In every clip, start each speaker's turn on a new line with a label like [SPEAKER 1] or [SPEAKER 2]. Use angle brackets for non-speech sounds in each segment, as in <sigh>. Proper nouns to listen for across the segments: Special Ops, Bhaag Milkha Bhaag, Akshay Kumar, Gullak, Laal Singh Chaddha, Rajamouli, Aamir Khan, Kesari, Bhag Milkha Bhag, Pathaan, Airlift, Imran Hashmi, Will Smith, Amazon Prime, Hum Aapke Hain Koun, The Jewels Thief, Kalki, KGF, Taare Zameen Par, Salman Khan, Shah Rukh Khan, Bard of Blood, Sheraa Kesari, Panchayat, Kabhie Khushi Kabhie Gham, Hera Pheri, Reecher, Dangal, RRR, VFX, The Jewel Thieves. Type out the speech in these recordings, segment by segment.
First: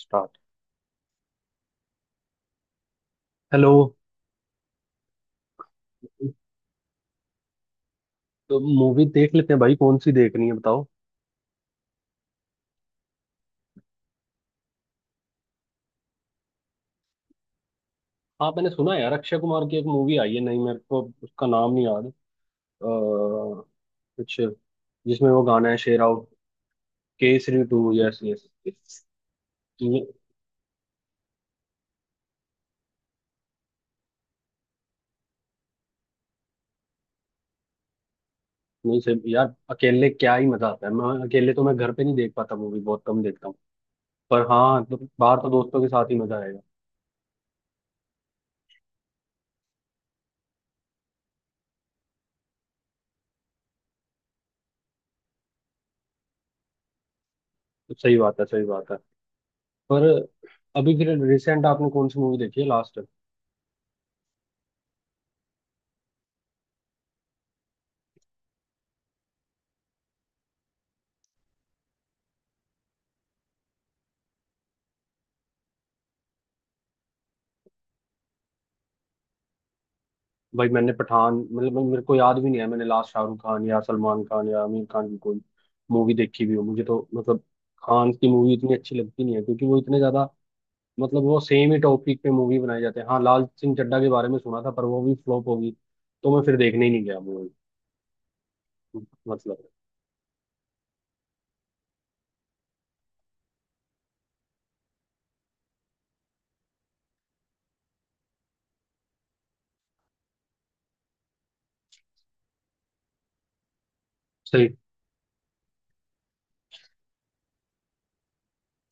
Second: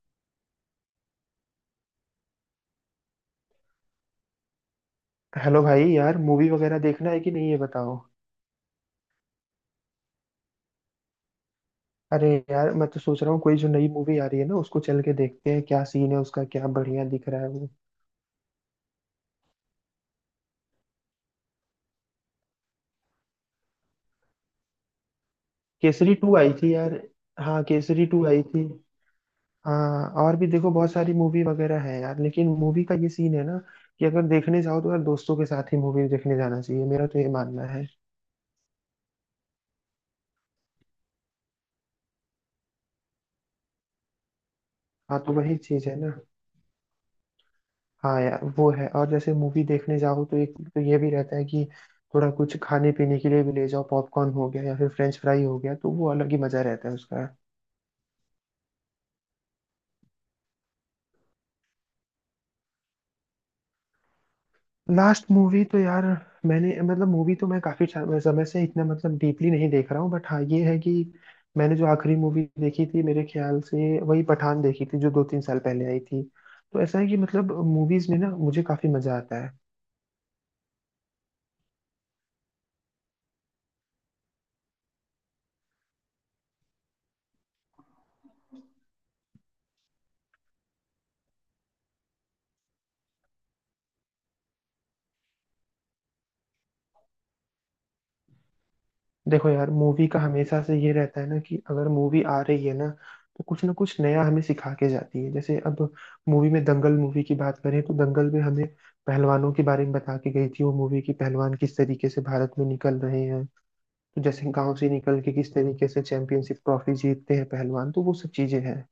[SPEAKER 1] Start. Hello.
[SPEAKER 2] Hello भाई यार, movie वगैरह देखना है कि नहीं ये बताओ।
[SPEAKER 1] तो मूवी देख लेते हैं भाई, कौन सी देखनी है बताओ।
[SPEAKER 2] अरे यार, मैं तो सोच रहा हूँ कोई जो नई मूवी आ रही है ना उसको चल के देखते हैं, क्या सीन है उसका, क्या बढ़िया दिख रहा है वो।
[SPEAKER 1] हाँ, मैंने सुना है यार, अक्षय कुमार की एक मूवी आई है। नहीं, मेरे को उसका नाम नहीं याद। कुछ जिसमें वो गाना है
[SPEAKER 2] केसरी
[SPEAKER 1] शेराव।
[SPEAKER 2] टू आई थी यार।
[SPEAKER 1] केसरी
[SPEAKER 2] हाँ,
[SPEAKER 1] टू
[SPEAKER 2] केसरी
[SPEAKER 1] यस
[SPEAKER 2] टू आई
[SPEAKER 1] यस।
[SPEAKER 2] थी।
[SPEAKER 1] नहीं
[SPEAKER 2] हाँ, और भी देखो बहुत सारी मूवी वगैरह है यार, लेकिन मूवी का ये सीन है ना कि अगर देखने जाओ तो यार दोस्तों के साथ ही मूवी देखने जाना चाहिए, मेरा तो ये मानना है।
[SPEAKER 1] नहीं सर, यार अकेले क्या ही मजा आता है, मैं अकेले तो मैं घर पे नहीं देख पाता, मूवी बहुत कम देखता हूँ। पर हाँ, तो
[SPEAKER 2] हाँ तो
[SPEAKER 1] बाहर तो
[SPEAKER 2] वही
[SPEAKER 1] दोस्तों
[SPEAKER 2] चीज
[SPEAKER 1] के
[SPEAKER 2] है
[SPEAKER 1] साथ
[SPEAKER 2] ना।
[SPEAKER 1] ही मजा आएगा।
[SPEAKER 2] हाँ यार वो है, और जैसे मूवी देखने जाओ तो एक तो ये भी रहता है कि थोड़ा कुछ खाने पीने के लिए भी ले जाओ, पॉपकॉर्न हो गया या फिर फ्रेंच फ्राई हो गया, तो वो अलग ही मजा रहता है उसका।
[SPEAKER 1] तो सही बात है, सही बात है। पर अभी फिर रिसेंट आपने कौन सी मूवी देखी है लास्ट?
[SPEAKER 2] लास्ट मूवी तो यार, मैंने मूवी तो मैं काफी समय से इतना डीपली नहीं देख रहा हूँ, बट हाँ ये है कि मैंने जो आखिरी मूवी देखी थी मेरे ख्याल से वही पठान देखी थी, जो दो तीन साल पहले आई थी। तो ऐसा है कि मूवीज में ना मुझे काफी मजा आता है।
[SPEAKER 1] भाई, मैंने पठान, मतलब मेरे को याद भी नहीं है मैंने लास्ट शाहरुख खान या सलमान खान या आमिर खान की कोई मूवी देखी भी हो। मुझे तो मतलब खान की मूवी इतनी अच्छी लगती नहीं है, क्योंकि वो इतने ज्यादा मतलब वो सेम ही टॉपिक पे मूवी बनाए जाते हैं। हाँ, लाल सिंह चड्ढा के बारे में सुना था, पर वो भी फ्लॉप होगी तो मैं फिर देखने ही नहीं गया मूवी।
[SPEAKER 2] देखो
[SPEAKER 1] मतलब
[SPEAKER 2] यार, मूवी का हमेशा से ये रहता है ना कि अगर मूवी आ रही है ना तो कुछ ना कुछ नया हमें सिखा के जाती है। जैसे अब मूवी में दंगल मूवी की बात करें तो दंगल में हमें पहलवानों के बारे में बता के गई थी वो मूवी की पहलवान किस तरीके से भारत में निकल रहे हैं, तो जैसे
[SPEAKER 1] सही।
[SPEAKER 2] गांव से निकल के किस तरीके से चैंपियनशिप ट्रॉफी जीतते हैं पहलवान, तो वो सब चीजें हैं।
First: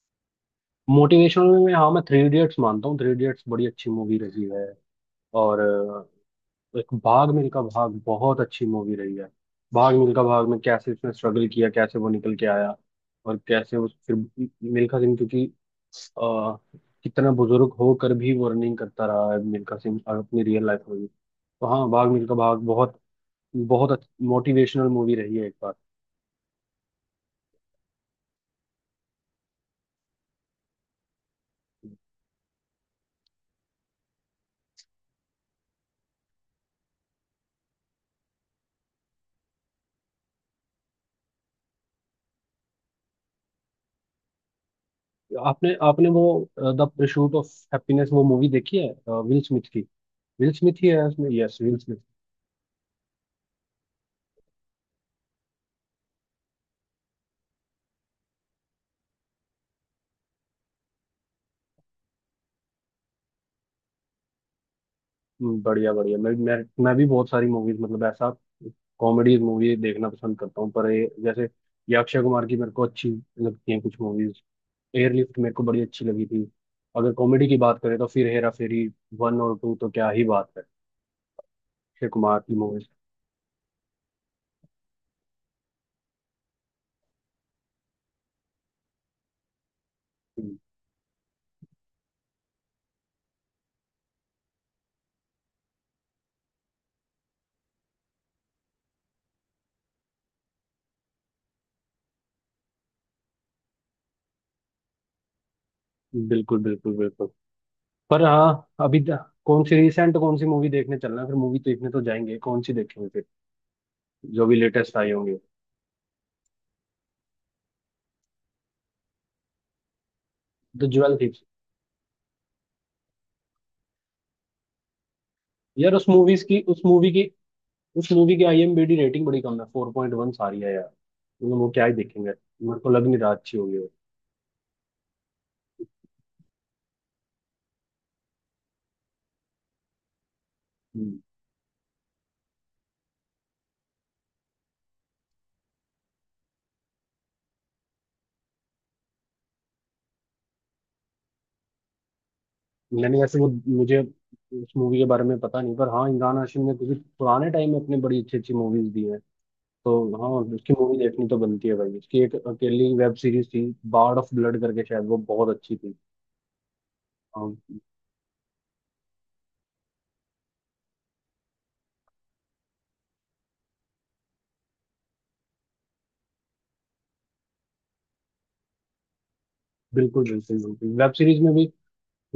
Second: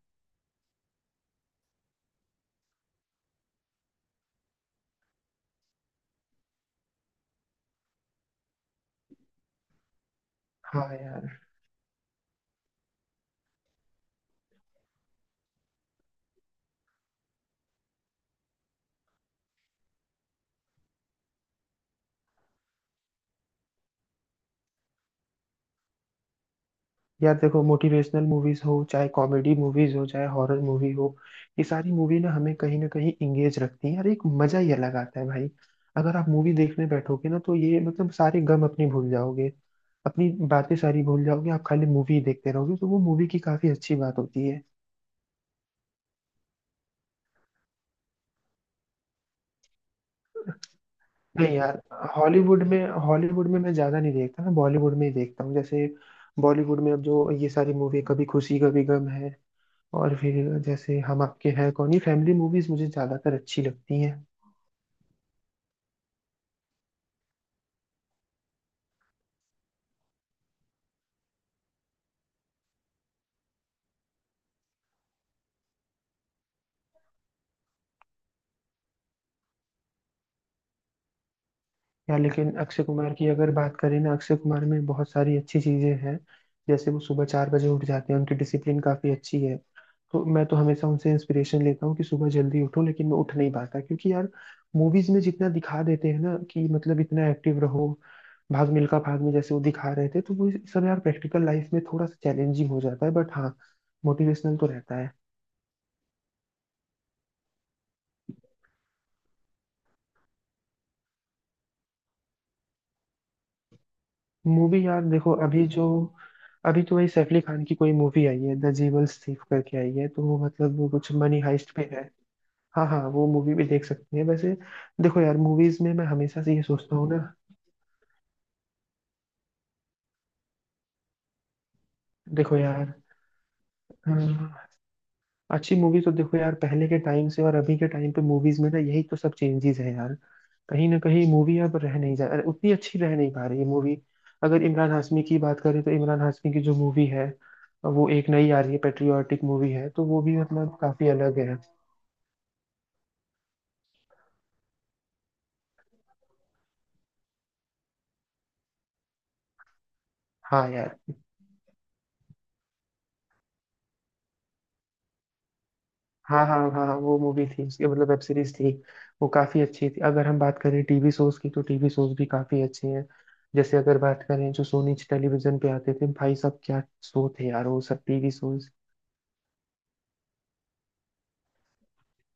[SPEAKER 1] मोटिवेशनल में हाँ, मैं 3 इडियट्स मानता हूँ, 3 इडियट्स बड़ी अच्छी मूवी रही है। और एक भाग मिल्खा भाग बहुत अच्छी मूवी रही है। भाग मिल्खा भाग में
[SPEAKER 2] हाँ
[SPEAKER 1] कैसे उसने
[SPEAKER 2] यार।
[SPEAKER 1] स्ट्रगल किया, कैसे वो निकल के आया, और कैसे उस फिर मिल्खा सिंह, क्योंकि आ, कितना बुजुर्ग होकर भी वो रनिंग करता रहा है मिल्खा सिंह, और अपनी रियल लाइफ में भी। तो हाँ, भाग मिल्खा भाग बहुत बहुत मोटिवेशनल मूवी रही है एक बार।
[SPEAKER 2] यार देखो, मोटिवेशनल मूवीज हो चाहे कॉमेडी मूवीज हो चाहे हॉरर मूवी हो, ये सारी मूवी ना हमें कहीं ना कहीं इंगेज रखती है यार, एक मजा ही अलग आता है भाई। अगर आप मूवी देखने बैठोगे ना तो ये सारे गम अपने भूल जाओगे, अपनी बातें सारी भूल जाओगे, आप खाली मूवी देखते रहोगे, तो वो मूवी की काफी अच्छी बात होती है।
[SPEAKER 1] आपने आपने वो द परसूट ऑफ हैप्पीनेस वो मूवी देखी है, विल स्मिथ की? विल स्मिथ ही है उसमें,
[SPEAKER 2] नहीं
[SPEAKER 1] यस विल।
[SPEAKER 2] यार, हॉलीवुड में मैं ज्यादा नहीं देखता, मैं बॉलीवुड में ही देखता हूँ। जैसे बॉलीवुड में अब जो ये सारी मूवी कभी खुशी कभी गम है और फिर जैसे हम आपके हैं कौन, ये फैमिली मूवीज मुझे ज्यादातर अच्छी लगती हैं।
[SPEAKER 1] बढ़िया बढ़िया। मैं भी बहुत सारी मूवीज, मतलब ऐसा कॉमेडी मूवी देखना पसंद करता हूँ। पर ये जैसे ये अक्षय कुमार की मेरे को अच्छी लगती हैं कुछ मूवीज। एयरलिफ्ट मेरे को बड़ी अच्छी लगी थी। अगर कॉमेडी की बात करें तो फिर हेरा फेरी 1 और 2 तो क्या ही बात है, अक्षय
[SPEAKER 2] यार
[SPEAKER 1] कुमार
[SPEAKER 2] लेकिन
[SPEAKER 1] की
[SPEAKER 2] अक्षय
[SPEAKER 1] मूवीज।
[SPEAKER 2] कुमार की अगर बात करें ना, अक्षय कुमार में बहुत सारी अच्छी चीजें हैं। जैसे वो सुबह चार बजे उठ जाते हैं, उनकी डिसिप्लिन काफी अच्छी है, तो मैं तो हमेशा उनसे इंस्पिरेशन लेता हूँ कि सुबह जल्दी उठो, लेकिन मैं उठ नहीं पाता क्योंकि यार मूवीज में जितना दिखा देते हैं ना कि इतना एक्टिव रहो, भाग मिल्खा भाग में जैसे वो दिखा रहे थे, तो वो सब यार प्रैक्टिकल लाइफ में थोड़ा सा चैलेंजिंग हो जाता है, बट हाँ मोटिवेशनल तो रहता है।
[SPEAKER 1] बिल्कुल बिल्कुल बिल्कुल। पर हाँ, अभी कौन सी मूवी देखने चलना है? फिर मूवी देखने तो जाएंगे, कौन सी देखेंगे फिर, जो भी
[SPEAKER 2] मूवी
[SPEAKER 1] लेटेस्ट
[SPEAKER 2] यार
[SPEAKER 1] आई
[SPEAKER 2] देखो,
[SPEAKER 1] होंगी।
[SPEAKER 2] अभी तो वही सैफ अली खान की कोई मूवी आई है द जीवल्स थीफ करके आई है, तो वो
[SPEAKER 1] द
[SPEAKER 2] वो कुछ
[SPEAKER 1] ज्वेल
[SPEAKER 2] मनी
[SPEAKER 1] थीव्स।
[SPEAKER 2] हाइस्ट पे है। हाँ हाँ, वो मूवी भी देख सकते हैं वैसे। देखो यार मूवीज में
[SPEAKER 1] यार
[SPEAKER 2] मैं हमेशा से ये सोचता हूँ ना,
[SPEAKER 1] उस मूवी की आईएमबी रेटिंग बड़ी कम है, 4.1 सारी है यार। मतलब वो क्या ही देखेंगे,
[SPEAKER 2] देखो
[SPEAKER 1] मेरे को
[SPEAKER 2] यार,
[SPEAKER 1] लग नहीं रहा अच्छी होगी वो।
[SPEAKER 2] हाँ, अच्छी मूवी तो देखो यार, पहले के टाइम से और अभी के टाइम पे मूवीज में ना यही तो सब चेंजेस है यार, कहीं ना
[SPEAKER 1] हम्म।
[SPEAKER 2] कहीं मूवी अब रह नहीं जा उतनी अच्छी रह नहीं पा रही है मूवी। अगर इमरान हाशमी की बात करें तो इमरान हाशमी की जो मूवी है वो एक नई आ रही है पेट्रियाटिक मूवी है, तो वो भी काफी अलग है।
[SPEAKER 1] मैंने वैसे वो, मुझे उस मूवी के बारे में पता नहीं, पर हाँ, इमरान हाशमी ने क्योंकि पुराने टाइम में अपनी बड़ी अच्छी अच्छी मूवीज दी हैं तो। हाँ,
[SPEAKER 2] हाँ
[SPEAKER 1] उसकी
[SPEAKER 2] यार।
[SPEAKER 1] मूवी देखनी तो बनती है भाई। उसकी एक अकेली वेब सीरीज थी, बार्ड ऑफ ब्लड करके, शायद वो बहुत अच्छी थी।
[SPEAKER 2] हाँ हाँ हाँ हाँ, वो मूवी थी
[SPEAKER 1] हाँ।
[SPEAKER 2] उसके वेब सीरीज थी। वो काफी अच्छी थी। अगर हम बात करें टीवी शोज की तो टीवी शोज भी काफी अच्छे हैं, जैसे अगर बात करें जो सोनी टेलीविजन पे आते थे, भाई साहब क्या शो थे यार वो सब टीवी शोज।
[SPEAKER 1] बिल्कुल बिल्कुल बिल्कुल। वेब सीरीज में भी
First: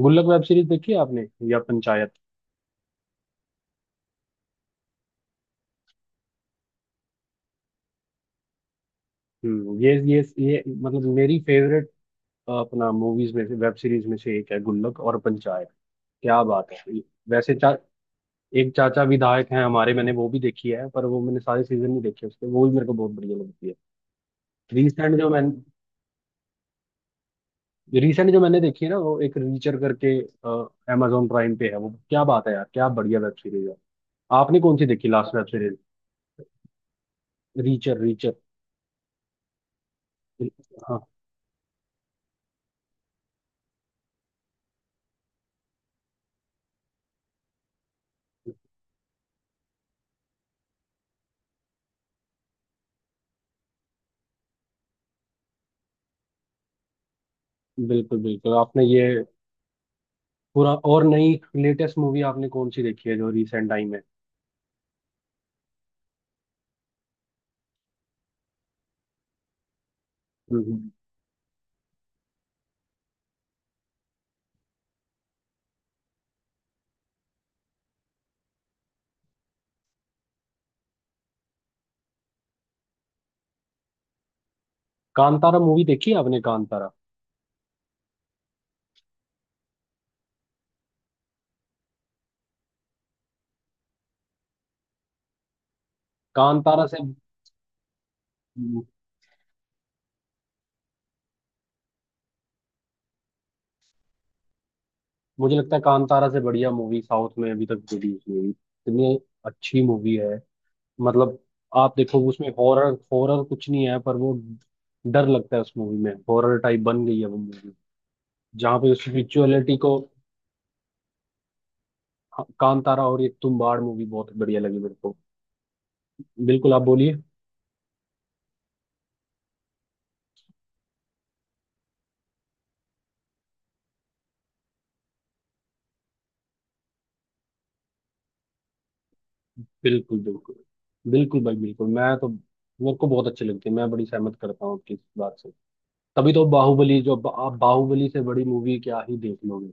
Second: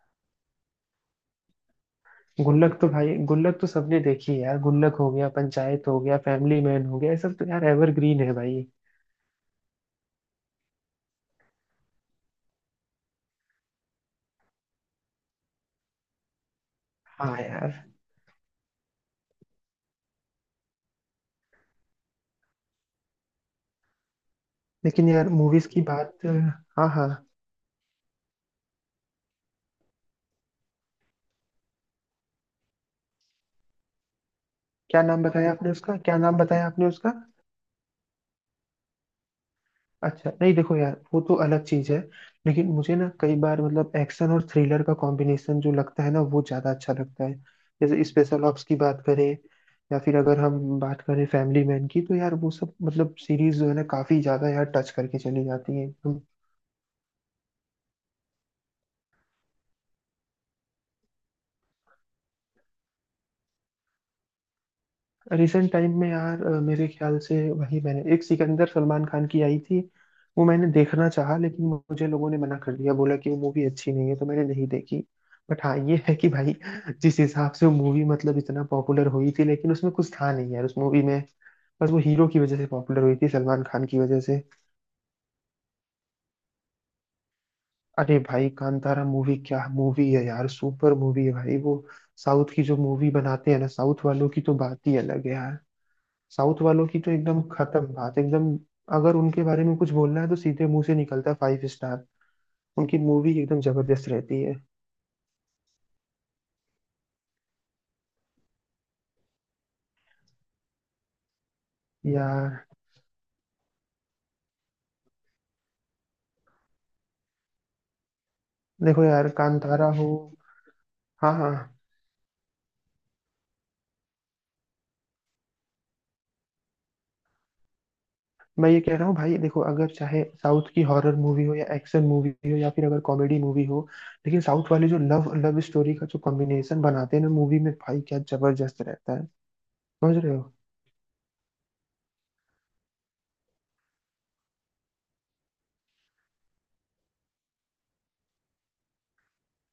[SPEAKER 1] गुल्लक वेब सीरीज देखी है आपने, या पंचायत?
[SPEAKER 2] गुल्लक तो भाई, गुल्लक तो सबने देखी है यार, गुल्लक हो गया, पंचायत हो गया, फैमिली मैन हो गया, ये सब तो यार एवरग्रीन है भाई।
[SPEAKER 1] ये मतलब मेरी फेवरेट अपना मूवीज में से, वेब सीरीज में से एक है गुल्लक और पंचायत। क्या बात है।
[SPEAKER 2] हाँ
[SPEAKER 1] वैसे
[SPEAKER 2] यार।
[SPEAKER 1] एक चाचा विधायक हैं हमारे, मैंने वो भी देखी है। पर वो मैंने सारे सीजन नहीं देखे उसके, वो भी मेरे को बहुत बढ़िया लगती है।
[SPEAKER 2] लेकिन
[SPEAKER 1] रिसेंट जो
[SPEAKER 2] यार
[SPEAKER 1] मैंने
[SPEAKER 2] मूवीज की बात, हाँ हाँ,
[SPEAKER 1] रिसेंट जो मैंने देखी है ना, वो एक रीचर करके, अमेजोन प्राइम पे है वो। क्या बात है यार, क्या बढ़िया वेब सीरीज है। आपने कौन सी
[SPEAKER 2] क्या
[SPEAKER 1] देखी
[SPEAKER 2] नाम
[SPEAKER 1] लास्ट वेब
[SPEAKER 2] बताया आपने
[SPEAKER 1] सीरीज?
[SPEAKER 2] उसका, क्या नाम बताया आपने उसका?
[SPEAKER 1] Richer, richer.
[SPEAKER 2] अच्छा, नहीं देखो यार
[SPEAKER 1] हाँ।
[SPEAKER 2] वो तो अलग चीज है। लेकिन मुझे ना कई बार एक्शन और थ्रिलर का कॉम्बिनेशन जो लगता है ना वो ज्यादा अच्छा लगता है। जैसे स्पेशल ऑप्स की बात करें या फिर अगर हम बात करें फैमिली मैन की, तो यार वो सब सीरीज जो है ना काफी ज्यादा यार टच करके चली जाती है।
[SPEAKER 1] बिल्कुल बिल्कुल, आपने ये पूरा और नई लेटेस्ट मूवी आपने कौन सी देखी है जो रिसेंट टाइम
[SPEAKER 2] रिसेंट टाइम में यार मेरे ख्याल से वही मैंने एक सिकंदर सलमान खान की आई थी, वो मैंने
[SPEAKER 1] में?
[SPEAKER 2] देखना चाहा लेकिन मुझे लोगों ने मना कर दिया, बोला कि वो मूवी अच्छी नहीं है, तो मैंने नहीं देखी। बट हाँ ये है कि भाई जिस हिसाब से वो मूवी इतना पॉपुलर हुई थी, लेकिन उसमें कुछ था नहीं यार उस मूवी में, बस वो हीरो की वजह से पॉपुलर हुई थी, सलमान खान की वजह से।
[SPEAKER 1] कांतारा मूवी देखी है आपने, कांतारा?
[SPEAKER 2] अरे भाई, कांतारा मूवी क्या मूवी है यार, सुपर मूवी है भाई वो। साउथ की जो मूवी बनाते हैं ना, साउथ वालों की तो बात ही अलग है यार। साउथ
[SPEAKER 1] कांतारा
[SPEAKER 2] वालों
[SPEAKER 1] से,
[SPEAKER 2] की तो एकदम खत्म बात, एकदम, अगर उनके बारे में कुछ बोलना है तो सीधे मुंह से निकलता है फाइव स्टार। उनकी मूवी एकदम जबरदस्त रहती है
[SPEAKER 1] मुझे लगता है कांतारा से बढ़िया मूवी साउथ में अभी तक रिलीज हुई है। इतनी अच्छी मूवी है। मतलब आप देखो, उसमें
[SPEAKER 2] यार।
[SPEAKER 1] हॉरर, हॉरर कुछ नहीं है, पर वो डर लगता है उस मूवी में, हॉरर टाइप बन गई है वो मूवी, जहाँ पे
[SPEAKER 2] देखो
[SPEAKER 1] उस
[SPEAKER 2] यार
[SPEAKER 1] विजुअलिटी
[SPEAKER 2] कांतारा
[SPEAKER 1] को।
[SPEAKER 2] हो हाँ हाँ,
[SPEAKER 1] हाँ, कांतारा और ये तुम बाड़ मूवी बहुत बढ़िया लगी मेरे को। बिल्कुल, आप बोलिए।
[SPEAKER 2] मैं ये कह रहा हूँ भाई देखो, अगर चाहे साउथ की हॉरर मूवी हो या एक्शन मूवी हो या फिर अगर कॉमेडी मूवी हो, लेकिन साउथ वाले जो लव लव स्टोरी का जो कॉम्बिनेशन बनाते हैं ना मूवी में, भाई क्या जबरदस्त रहता है, समझ
[SPEAKER 1] बिल्कुल
[SPEAKER 2] रहे हो।
[SPEAKER 1] बिल्कुल बिल्कुल भाई बिल्कुल, मैं तो मेरे को बहुत अच्छी लगती है। मैं बड़ी सहमत करता हूँ आपकी इस बात से। तभी तो बाहुबली, जो आप बाहुबली से बड़ी मूवी क्या ही देख लोगे।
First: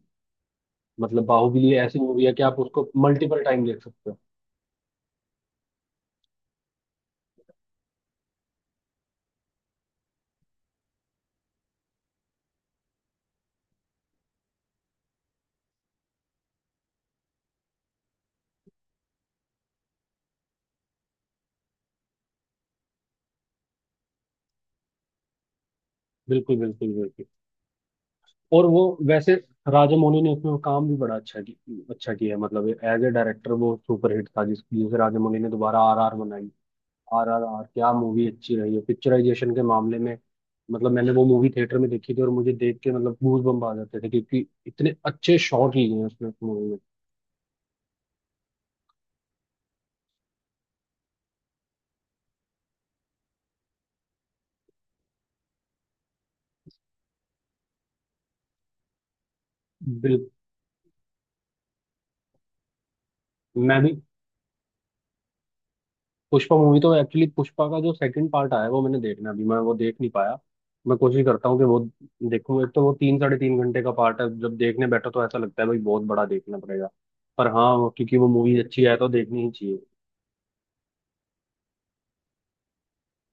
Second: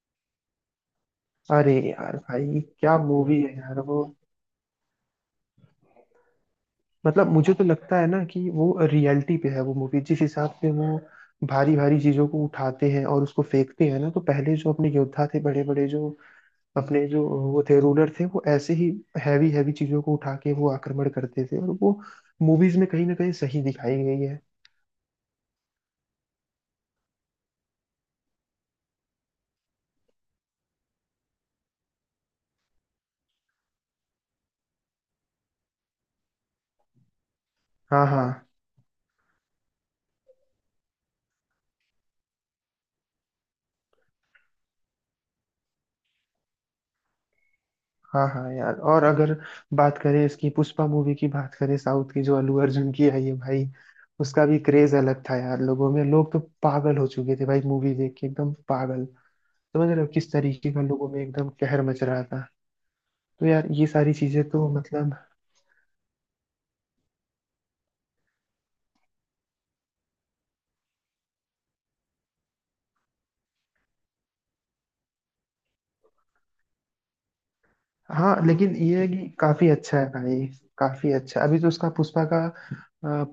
[SPEAKER 1] मतलब बाहुबली
[SPEAKER 2] अरे
[SPEAKER 1] ऐसी
[SPEAKER 2] यार
[SPEAKER 1] मूवी है कि आप
[SPEAKER 2] भाई
[SPEAKER 1] उसको
[SPEAKER 2] क्या मूवी
[SPEAKER 1] मल्टीपल
[SPEAKER 2] है
[SPEAKER 1] टाइम
[SPEAKER 2] यार
[SPEAKER 1] देख
[SPEAKER 2] वो,
[SPEAKER 1] सकते हो।
[SPEAKER 2] मुझे तो लगता है ना कि वो रियलिटी पे है वो मूवी, जिस हिसाब से वो भारी भारी चीजों को उठाते हैं और उसको फेंकते हैं ना, तो पहले जो अपने योद्धा थे बड़े बड़े, जो अपने जो वो थे रूलर थे, वो ऐसे ही हैवी हैवी चीजों को उठा के वो आक्रमण करते थे, और वो मूवीज में कहीं ना कहीं सही दिखाई गई है।
[SPEAKER 1] बिल्कुल बिल्कुल बिल्कुल। और वो वैसे राजामौली ने उसमें काम भी बड़ा अच्छा अच्छा किया है, मतलब एज ए डायरेक्टर वो सुपरहिट था, जिसे राजामौली ने दोबारा आरआर बनाई। आरआरआर क्या
[SPEAKER 2] हाँ हाँ
[SPEAKER 1] मूवी अच्छी रही है पिक्चराइजेशन के मामले में। मतलब मैंने वो मूवी थिएटर में देखी थी और मुझे देख के, मतलब गूज बम्प आ जाते थे, क्योंकि इतने अच्छे शॉट लिए हैं उसमें, मूवी में।
[SPEAKER 2] हाँ। हाँ यार, और अगर बात करें इसकी पुष्पा मूवी की बात करें, साउथ की जो अल्लू अर्जुन की आई है भाई, उसका भी क्रेज अलग था यार लोगों में, लोग तो पागल हो चुके थे भाई, मूवी देख के एकदम पागल, समझ रहे हो
[SPEAKER 1] बिल्कुल।
[SPEAKER 2] किस तरीके का लोगों में एकदम कहर मच रहा था। तो यार
[SPEAKER 1] मैं
[SPEAKER 2] ये
[SPEAKER 1] भी
[SPEAKER 2] सारी चीजें तो
[SPEAKER 1] पुष्पा मूवी तो, एक्चुअली पुष्पा का जो सेकंड पार्ट आया है वो मैंने देखना है, अभी मैं वो देख नहीं पाया। मैं कोशिश करता हूँ कि वो देखूँ। एक तो वो 3 साढ़े 3 घंटे का पार्ट है, जब देखने बैठो तो ऐसा लगता है भाई बहुत बड़ा देखना पड़ेगा। पर हाँ, क्योंकि वो
[SPEAKER 2] हाँ
[SPEAKER 1] मूवी
[SPEAKER 2] लेकिन
[SPEAKER 1] अच्छी है
[SPEAKER 2] ये
[SPEAKER 1] तो
[SPEAKER 2] है कि
[SPEAKER 1] देखनी ही
[SPEAKER 2] काफी
[SPEAKER 1] चाहिए।
[SPEAKER 2] अच्छा है भाई, काफी अच्छा। अभी तो उसका पुष्पा का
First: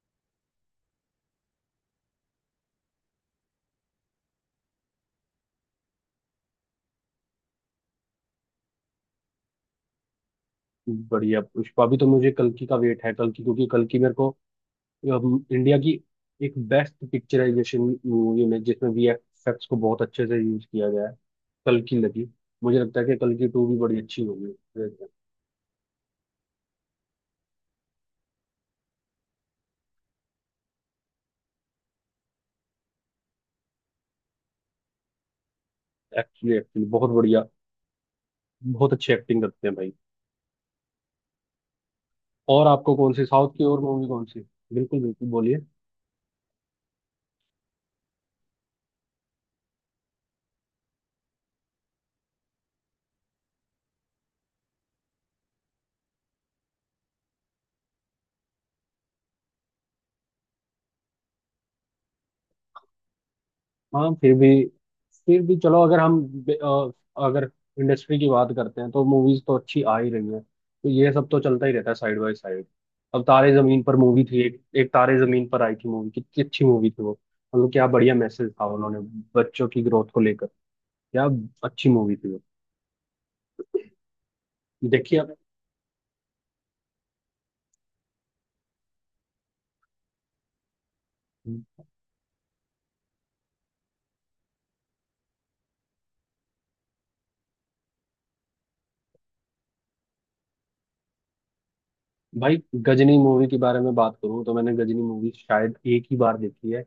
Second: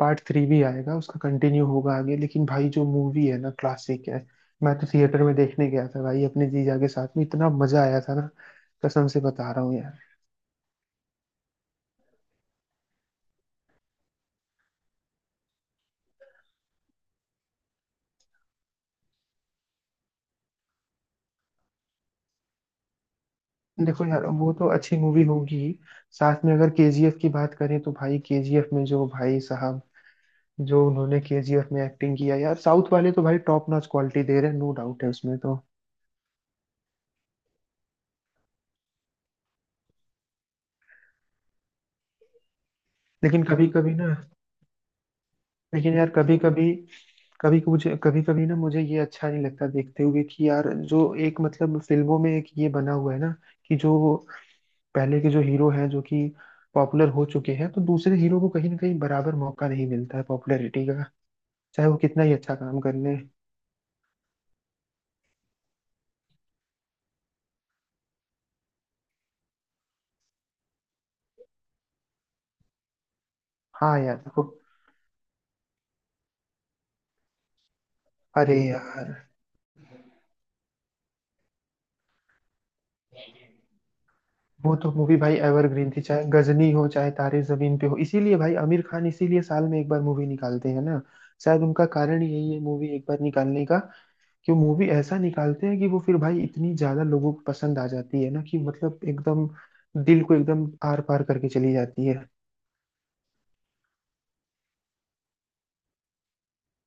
[SPEAKER 2] पार्ट थ्री भी आएगा, उसका कंटिन्यू होगा आगे, लेकिन भाई जो मूवी है ना क्लासिक है। मैं तो थिएटर में देखने गया था भाई अपने जीजा के साथ में, इतना मजा आया था ना, कसम से बता रहा हूँ यार।
[SPEAKER 1] बढ़िया, पुष्पा भी। तो मुझे कल्कि का वेट है, कल्कि क्योंकि कल्कि मेरे को इंडिया की एक बेस्ट पिक्चराइजेशन मूवी में, जिसमें वीएफएक्स को बहुत अच्छे से यूज किया गया है, कल्कि लगी। मुझे लगता है कि कल्कि 2 भी बड़ी
[SPEAKER 2] देखो
[SPEAKER 1] अच्छी
[SPEAKER 2] यार,
[SPEAKER 1] होगी।
[SPEAKER 2] वो तो अच्छी मूवी होगी। साथ में अगर केजीएफ की बात करें तो भाई केजीएफ में जो भाई साहब, जो उन्होंने केजीएफ में एक्टिंग किया यार, साउथ वाले तो भाई टॉप नॉच क्वालिटी दे रहे हैं, नो डाउट है उसमें तो।
[SPEAKER 1] एक्चुअली एक्चुअली बहुत बढ़िया, बहुत अच्छी एक्टिंग करते हैं भाई। और आपको कौन सी
[SPEAKER 2] लेकिन
[SPEAKER 1] साउथ की,
[SPEAKER 2] कभी
[SPEAKER 1] और
[SPEAKER 2] कभी
[SPEAKER 1] मूवी
[SPEAKER 2] ना
[SPEAKER 1] कौन सी? बिल्कुल बिल्कुल, बोलिए।
[SPEAKER 2] लेकिन यार कभी कभी कभी मुझे कभी कभी ना मुझे ये अच्छा नहीं लगता देखते हुए कि यार जो एक फिल्मों में एक ये बना हुआ है ना कि जो पहले के जो हीरो हैं जो कि पॉपुलर हो चुके हैं, तो दूसरे हीरो को कहीं ना कहीं बराबर मौका नहीं मिलता है पॉपुलैरिटी का, चाहे वो कितना ही अच्छा काम कर ले।
[SPEAKER 1] हाँ, फिर भी, फिर भी चलो। अगर हम बे- अ, अगर इंडस्ट्री की बात करते हैं तो मूवीज तो अच्छी आ ही रही हैं, तो ये सब तो चलता ही रहता है साइड बाय साइड। अब तारे जमीन पर
[SPEAKER 2] हाँ यार
[SPEAKER 1] मूवी थी,
[SPEAKER 2] देखो,
[SPEAKER 1] एक एक तारे जमीन पर आई थी मूवी। कितनी अच्छी मूवी थी वो। मतलब क्या बढ़िया मैसेज
[SPEAKER 2] अरे
[SPEAKER 1] था उन्होंने
[SPEAKER 2] यार
[SPEAKER 1] बच्चों की ग्रोथ को लेकर। क्या अच्छी मूवी थी वो।
[SPEAKER 2] वो तो मूवी
[SPEAKER 1] देखिए
[SPEAKER 2] भाई एवरग्रीन थी, चाहे गजनी हो चाहे तारे जमीन पे हो, इसीलिए भाई आमिर खान इसीलिए साल में एक बार मूवी निकालते हैं ना, शायद
[SPEAKER 1] आप
[SPEAKER 2] उनका कारण यही है मूवी एक बार निकालने का, कि वो मूवी ऐसा निकालते हैं कि वो फिर भाई इतनी ज्यादा लोगों को पसंद आ जाती है ना कि एकदम दिल को एकदम आर पार करके चली जाती है।
[SPEAKER 1] भाई, गजनी मूवी के बारे में बात करूं तो मैंने गजनी मूवी शायद एक ही बार देखी है।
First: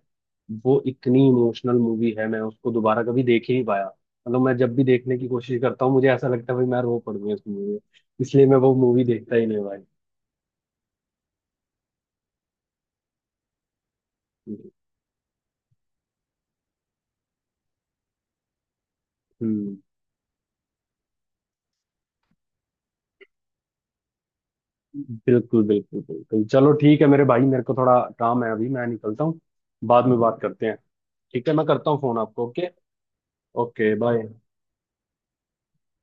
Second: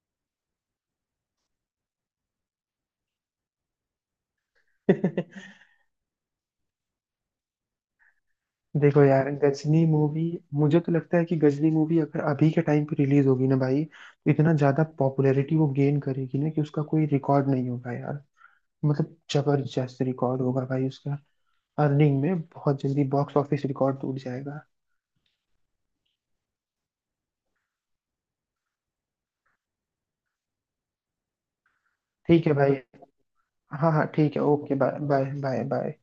[SPEAKER 1] वो इतनी इमोशनल मूवी है, मैं उसको दोबारा कभी देख ही नहीं पाया। मतलब मैं जब भी देखने की कोशिश
[SPEAKER 2] <laughs>
[SPEAKER 1] करता हूँ मुझे ऐसा लगता है भाई, मैं रो पड़ूंगा इस मूवी में। इसलिए मैं वो
[SPEAKER 2] देखो
[SPEAKER 1] मूवी
[SPEAKER 2] यार
[SPEAKER 1] देखता ही नहीं भाई।
[SPEAKER 2] गजनी मूवी, मुझे तो लगता है कि गजनी मूवी अगर अभी के टाइम पे रिलीज होगी ना भाई, तो इतना ज्यादा पॉपुलैरिटी वो गेन करेगी ना कि उसका कोई रिकॉर्ड नहीं होगा यार,
[SPEAKER 1] हम्म
[SPEAKER 2] जबरदस्त रिकॉर्ड होगा भाई उसका। अर्निंग में बहुत जल्दी बॉक्स ऑफिस रिकॉर्ड टूट जाएगा।
[SPEAKER 1] बिल्कुल बिल्कुल बिल्कुल, चलो ठीक है मेरे भाई, मेरे को थोड़ा काम है अभी, मैं निकलता हूँ। बाद में बात करते हैं। ठीक है, मैं करता हूँ फोन आपको।
[SPEAKER 2] ठीक है
[SPEAKER 1] ओके।
[SPEAKER 2] भाई। हाँ
[SPEAKER 1] ओके
[SPEAKER 2] हाँ
[SPEAKER 1] बाय।
[SPEAKER 2] ठीक है, okay bye bye bye bye.